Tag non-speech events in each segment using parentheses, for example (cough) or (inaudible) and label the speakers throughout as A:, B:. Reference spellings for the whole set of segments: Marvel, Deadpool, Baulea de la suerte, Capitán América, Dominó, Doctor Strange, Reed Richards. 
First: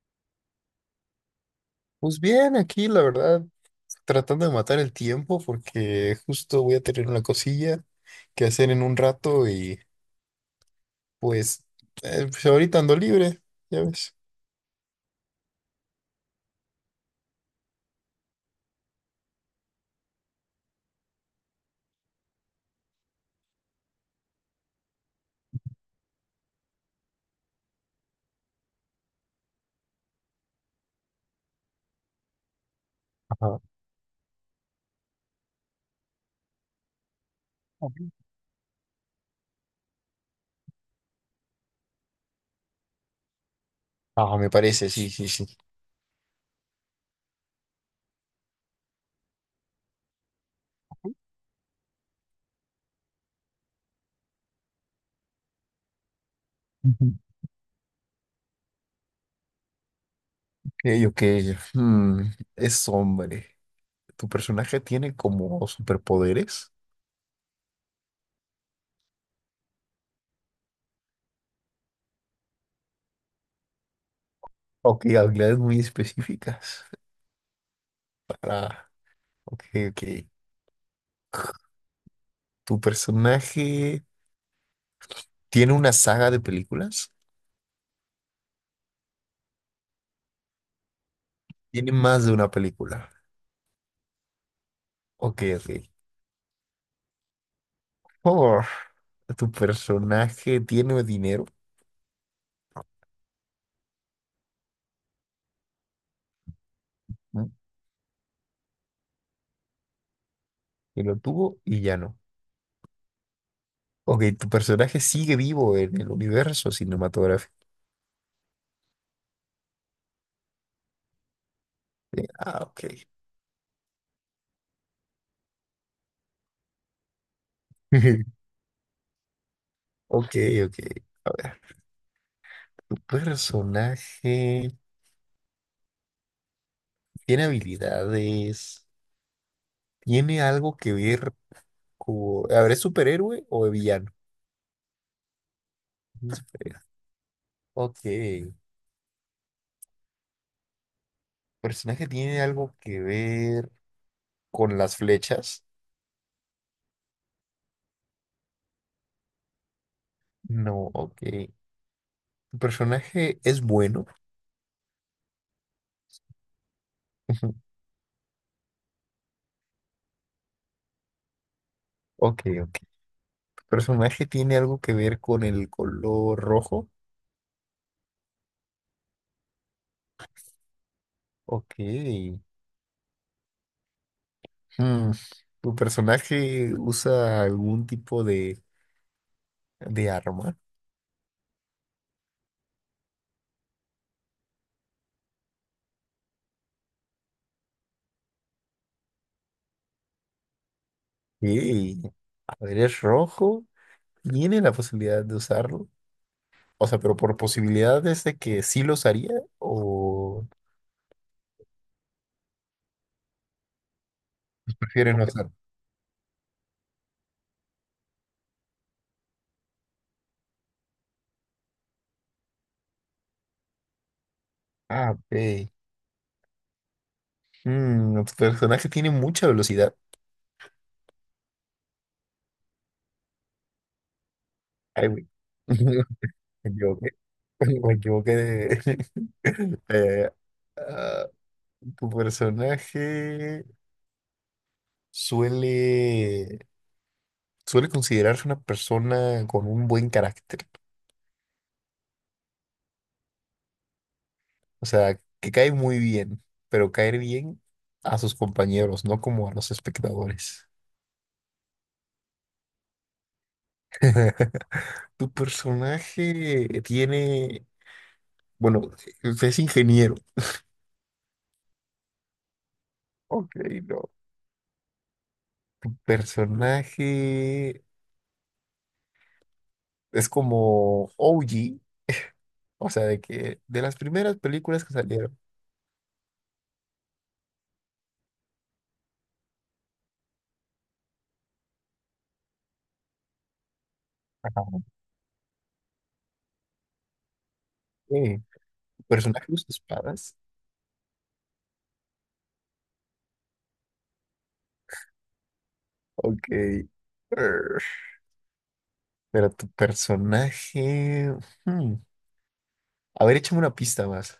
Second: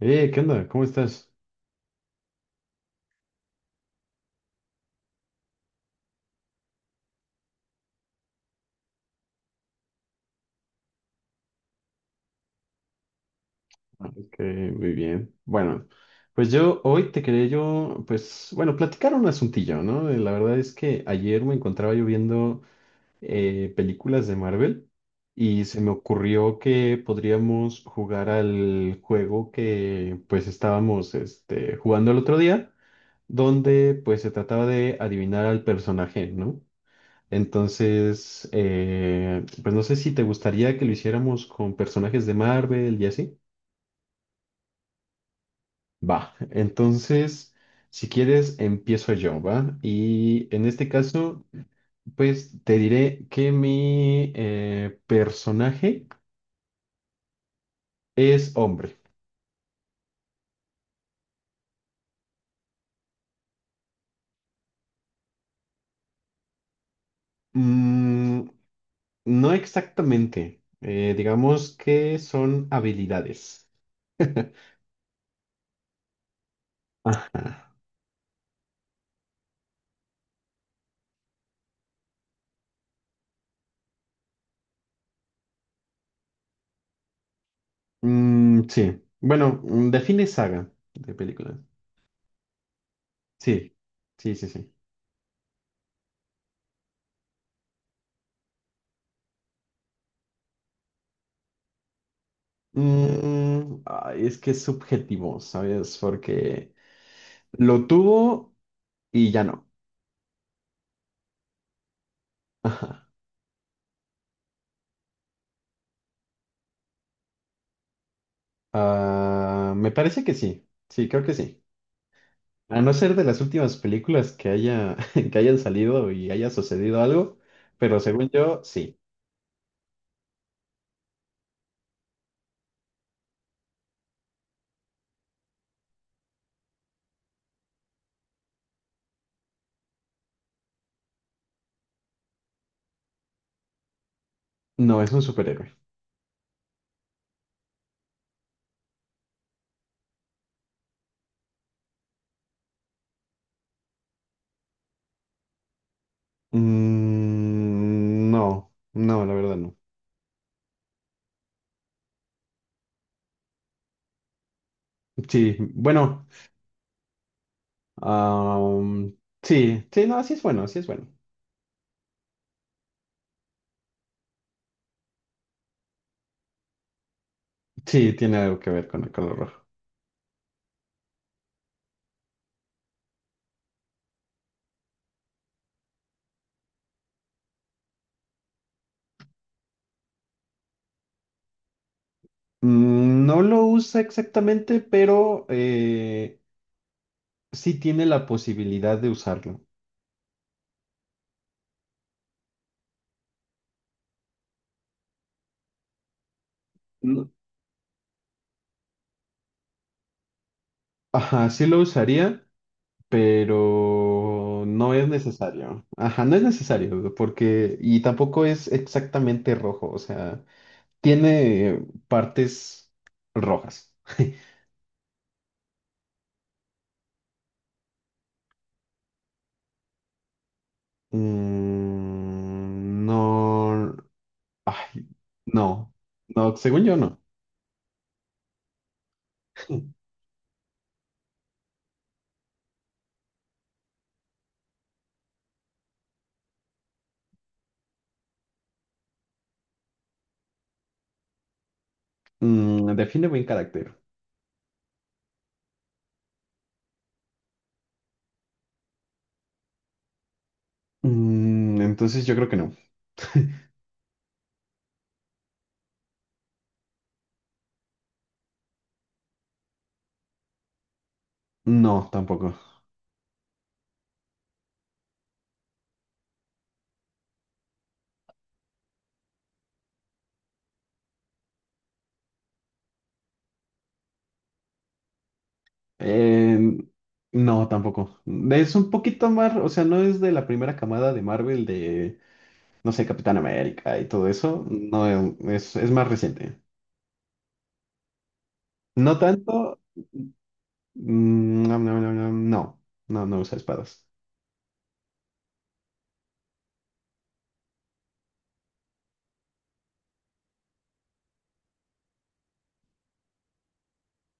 A: ¿Qué onda? ¿Cómo estás?
B: Pues bien, aquí la verdad, tratando de matar el tiempo porque justo voy a tener una cosilla que hacer en un rato y pues, pues ahorita ando libre, ya ves.
A: Ok, muy bien. Bueno, pues yo hoy te quería yo, pues, bueno, platicar un asuntillo, ¿no? La verdad es que ayer me encontraba yo viendo películas de Marvel y se me ocurrió que podríamos jugar al juego que pues estábamos jugando el otro día,
B: Ajá.
A: donde pues se trataba de adivinar al personaje, ¿no?
B: Ujú.
A: Entonces, pues no sé si te gustaría que lo hiciéramos con personajes de Marvel y así.
B: Ah, me parece, sí, sí, sí.
A: Va, entonces, si quieres, empiezo yo, ¿va? Y en este caso, pues te diré que mi personaje
B: Ujú.
A: es hombre.
B: Ok, ok. hmm, Es hombre. ¿Tu personaje tiene como superpoderes?
A: Mm, no exactamente, digamos que son habilidades. (laughs)
B: Ok, habilidades muy específicas. Ah, ok, ok. ¿Tu personaje tiene una saga de películas?
A: Mm, sí, bueno, mm, define saga de película.
B: Tiene más de una película.
A: Sí, sí.
B: Ok, ok. Oh, tu personaje tiene dinero.
A: Mm, ay, es que es subjetivo, ¿sabes? Porque
B: ¿Mm?
A: lo tuvo y ya no.
B: Que lo tuvo y ya no.
A: (laughs) Ajá.
B: Ok, tu personaje sigue vivo en el universo cinematográfico.
A: Ah, me parece que sí. Sí, creo que sí.
B: Ah,
A: A
B: ok.
A: no ser de las últimas películas que haya, (laughs) que hayan salido y haya sucedido algo, pero según
B: (laughs)
A: yo, sí.
B: Ok, ok. A ver, tu personaje tiene habilidades, tiene algo que ver con... A ver, ¿es superhéroe o villano?
A: No, es un superhéroe.
B: Es superhéroe. Ok. ¿Personaje tiene algo que ver con las flechas?
A: Mm, no, la verdad no.
B: No, ok. ¿Tu personaje es bueno?
A: Sí, bueno,
B: (laughs)
A: ah, sí, sí, no, así es bueno, así es bueno.
B: Ok, ok. ¿Personaje tiene algo que ver con el color rojo?
A: Sí, tiene algo que ver con el color rojo.
B: Ok. Hmm, ¿tu personaje usa algún tipo de arma?
A: Mm, no lo usa exactamente, pero sí tiene la posibilidad de usarlo.
B: Ok. A ver, es rojo. ¿Tiene la posibilidad de usarlo? O sea, pero
A: No-
B: por posibilidades de que sí lo usaría o
A: Ajá, sí lo usaría, pero no es
B: prefiere no usarlo.
A: necesario. Ajá, no es necesario, porque, y tampoco es exactamente rojo, o sea, tiene partes rojas. (laughs)
B: Ah, ok. Hmm, ¿tu personaje tiene mucha velocidad?
A: Mm, no, ay,
B: Ay, güey.
A: no,
B: (laughs)
A: no,
B: Me
A: según yo
B: equivoqué.
A: no.
B: (laughs) Me equivoqué de- (laughs) Eh, Tu personaje suele, suele considerarse una persona con un buen carácter,
A: Mm, define buen carácter.
B: o sea, que cae muy bien, pero caer bien a sus compañeros, no como a los espectadores.
A: Mm, entonces yo creo que no.
B: (laughs) Tu personaje tiene, bueno, es ingeniero.
A: No, tampoco.
B: Ok, no. Personaje es como OG, o sea, de que de las primeras películas que salieron.
A: Eh, no, tampoco. Es un poquito más, o sea, no es de la primera camada de Marvel de, no sé, Capitán América y todo
B: Ajá.
A: eso. No, es más reciente.
B: Ok.
A: No
B: Personaje usa
A: tanto.
B: espadas.
A: Mm, no, no usa espadas.
B: Ok. Err, Pero tu personaje. hmm, A ver, échame una pista más.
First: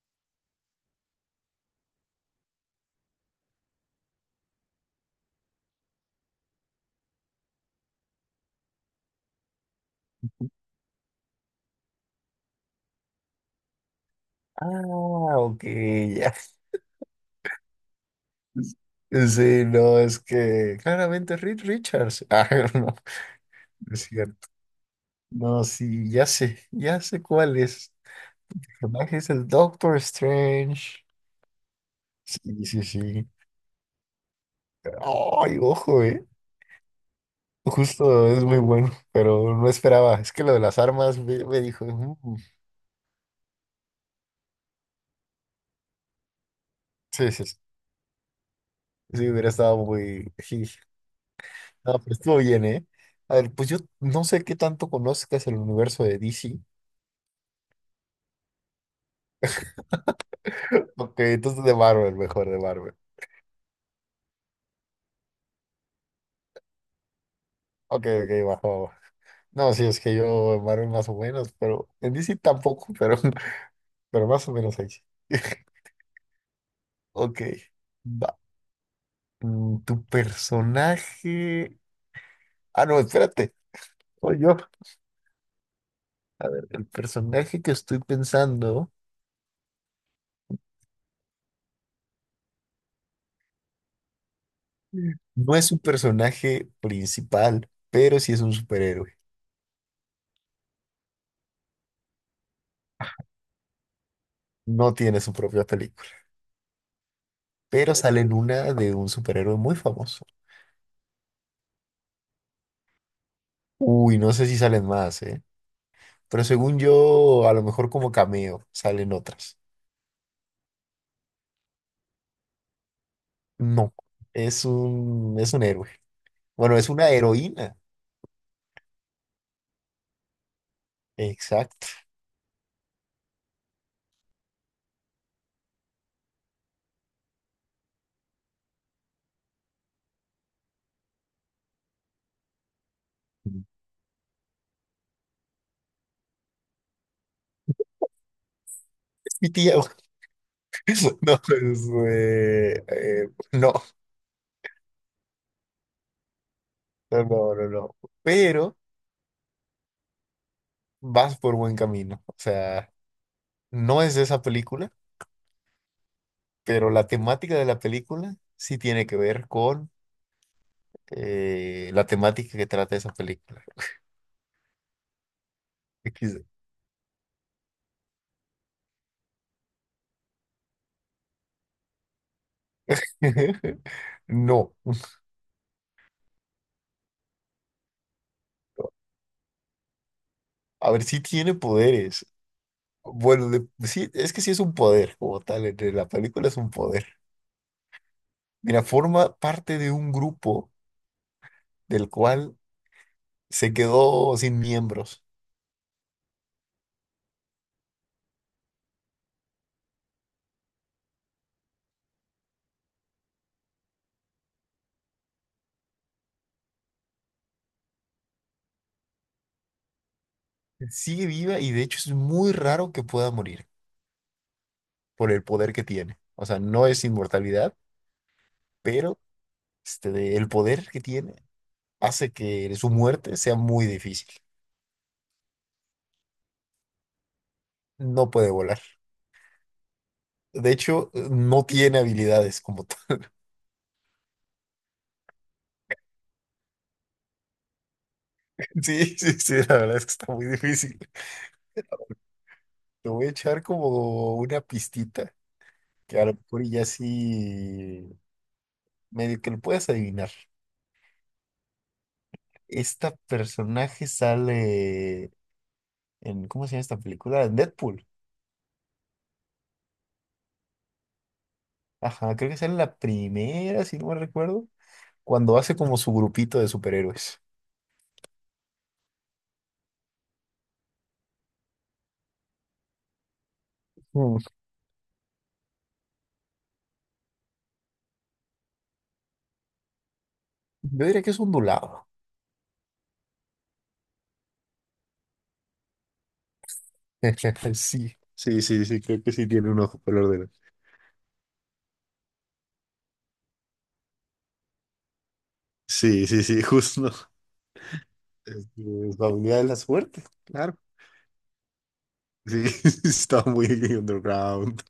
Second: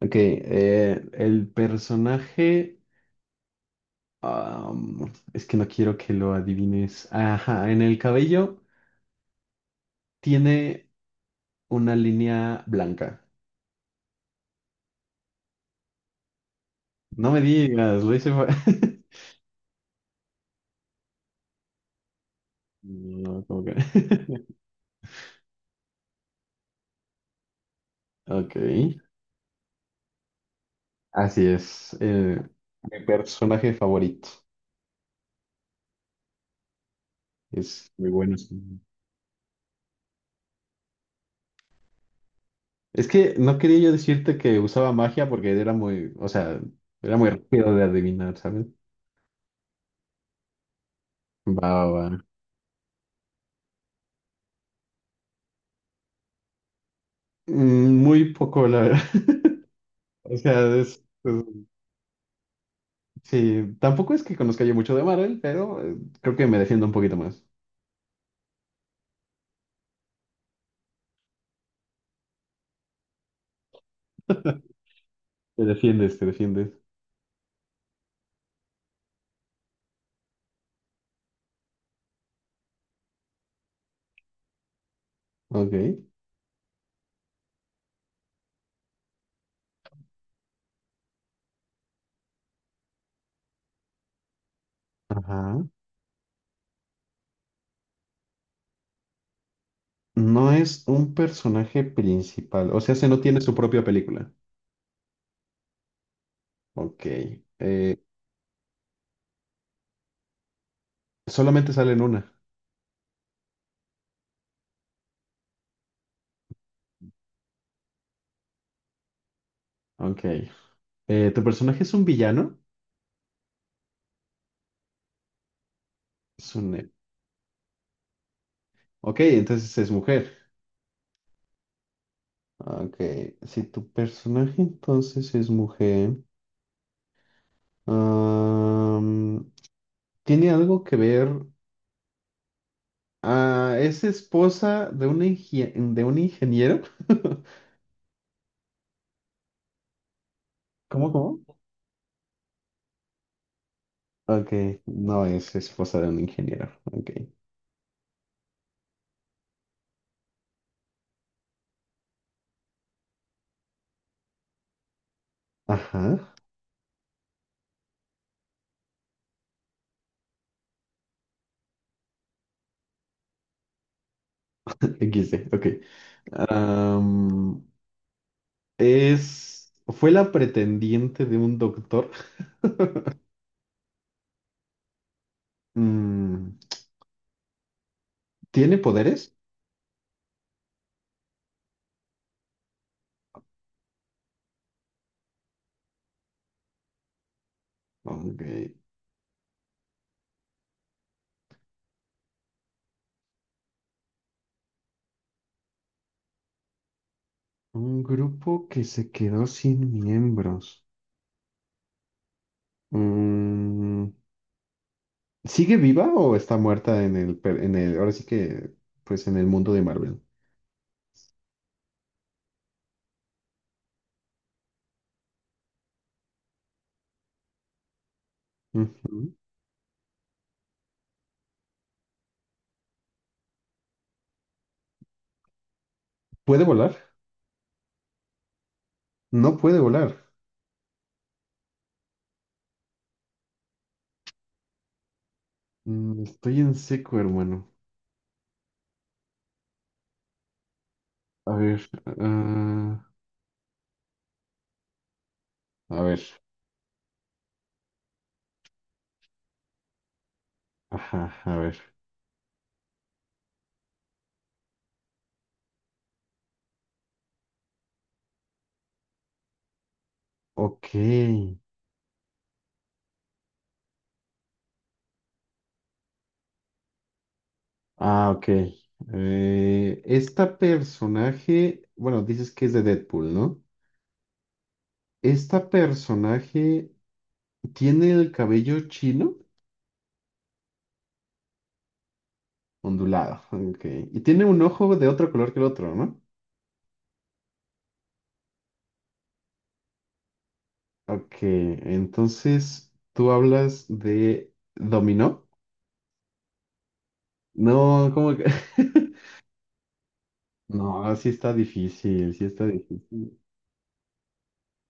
A: Ok, el personaje, es que no quiero que lo adivines. Ajá, en el cabello tiene una línea blanca.
B: Ah, ok, ya.
A: No me digas, lo hice. (laughs)
B: Sí, no, es que claramente Reed Richards. (laughs) Ah, no,
A: No, como que...
B: no es cierto.
A: (laughs)
B: No, sí, ya sé cuál es.
A: Ok,
B: El personaje es el Doctor Strange.
A: así es. Eh,
B: Sí, sí,
A: mi
B: sí.
A: personaje favorito.
B: Ay, ojo, eh.
A: Es muy
B: Justo
A: bueno,
B: es muy
A: sí.
B: bueno, pero no esperaba. Es que lo de las armas me dijo. "Mm".
A: Es que no quería yo decirte que usaba magia porque era muy, o sea, era muy
B: Sí, sí, sí.
A: rápido de adivinar, ¿sabes?
B: Sí, hubiera estado muy. (laughs)
A: Va, va,
B: Ah, pues
A: va.
B: estuvo bien, ¿eh? A ver, pues yo no sé qué tanto conozcas el universo de DC.
A: Mm, muy poco, la verdad. (laughs) O sea,
B: Ok,
A: es-
B: entonces de Marvel, mejor, de Marvel.
A: sí, tampoco es que conozca yo mucho de Marvel, pero creo que me defiendo un poquito más.
B: Ok, ok, bajo. Bajo. No, sí, es que yo en Marvel más o menos, pero en DC tampoco, pero, (laughs) pero más o menos ahí. Sí. (laughs)
A: Te defiendes, te defiendes.
B: Ok, va. Mm, tu personaje. Ah, no, espérate. Soy yo.
A: Ok.
B: El personaje que estoy pensando no
A: Ajá.
B: es un personaje principal, pero sí es un superhéroe.
A: No es un personaje principal, o sea, se no tiene su propia película.
B: No tiene su propia película.
A: Ok.
B: Pero
A: Eh,
B: salen una de un superhéroe muy famoso.
A: solamente sale en una.
B: Uy, no sé si salen más, ¿eh? Pero según yo, a lo mejor como cameo salen otras.
A: Ok. ¿Tu personaje es un villano?
B: No, es un héroe.
A: Es un...
B: Bueno, es una heroína.
A: ok, entonces es mujer.
B: Exacto.
A: Ok. Si tu personaje entonces es mujer, am, ¿tiene algo que ver? Ah, ¿es esposa de un, de un ingeniero? (laughs)
B: Es mi tía. (laughs)
A: ¿Cómo,
B: No,
A: cómo?
B: es, no,
A: Ok, no es esposa de un ingeniero. Ok.
B: no, no, no, no. Pero vas por buen camino. O sea, no es de esa película,
A: Ajá.
B: pero la temática de la película sí tiene que ver con la temática que trata esa película.
A: (laughs) XD, ok.
B: (laughs)
A: Am, fue la pretendiente de un doctor.
B: (laughs) No,
A: Mm, ¿tiene
B: no.
A: poderes?
B: A ver, si tiene poderes. Bueno, sí, es que sí es un poder, como tal, entre la película es un poder.
A: Ok.
B: Mira, forma parte de un grupo del cual se quedó sin miembros.
A: Un grupo que se quedó sin miembros. Mm, ¿sigue viva o está muerta en en el, ahora sí que, pues en el mundo de Marvel?
B: Sigue viva y de hecho es muy raro que pueda morir por el poder que tiene. O sea, no es inmortalidad, pero
A: Ujú.
B: el poder que tiene hace que su muerte sea muy difícil.
A: ¿Puede volar?
B: No puede volar.
A: No puede volar.
B: De hecho, no tiene habilidades como.
A: Mm, estoy en seco, hermano.
B: Sí, sí, sí, la verdad es que está muy difícil.
A: A ver, ah,
B: Te voy a echar como una pistita,
A: a
B: que
A: ver,
B: a lo mejor ya sí medio que lo puedas adivinar.
A: ajá, a ver.
B: Esta personaje sale en, ¿cómo se llama esta película? En Deadpool.
A: Ok.
B: Ajá, creo que sale la primera, si no me recuerdo, cuando hace como su grupito de superhéroes.
A: Ah, ok. Esta personaje, bueno, dices que es de Deadpool, ¿no?
B: Mm,
A: Esta personaje tiene el cabello chino,
B: yo diría que es ondulado.
A: ondulado, ok. Y tiene un ojo de otro color que el otro, ¿no?
B: (laughs) Sí, sí, sí, sí, creo que sí tiene un ojo color de...
A: Ok, entonces tú hablas de Dominó.
B: Sí, sí, sí, (laughs) justo.
A: No, ¿cómo que? (laughs)
B: Es Baulea de la suerte, claro.
A: No, sí está difícil, sí
B: Sí,
A: está
B: (laughs)
A: difícil.
B: estaba muy underground.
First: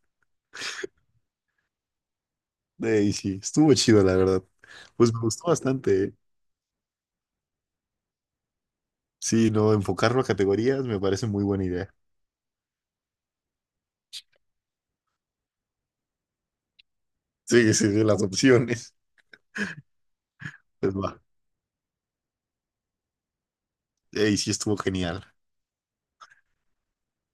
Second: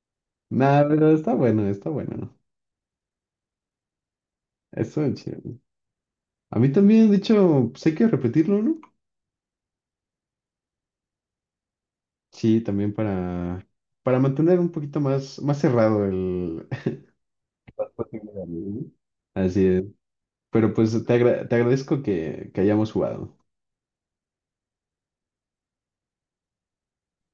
A: Nada, pero está bueno, está bueno, ¿no?
B: Ey, sí, estuvo chido, la verdad.
A: Eso
B: Pues
A: es
B: me gustó
A: chido.
B: bastante, eh.
A: A mí también, de hecho, pues hay que repetirlo, ¿no?
B: Sí, no, enfocarlo a categorías me parece muy buena idea.
A: Sí, también para mantener un poquito más, más cerrado el... (laughs)
B: Sí,
A: Más
B: sí, sí, las
A: posibilidades, ¿no?
B: opciones.
A: Así es. Pero pues
B: Pues va.
A: te agradezco que hayamos jugado.
B: Ey, sí, estuvo genial.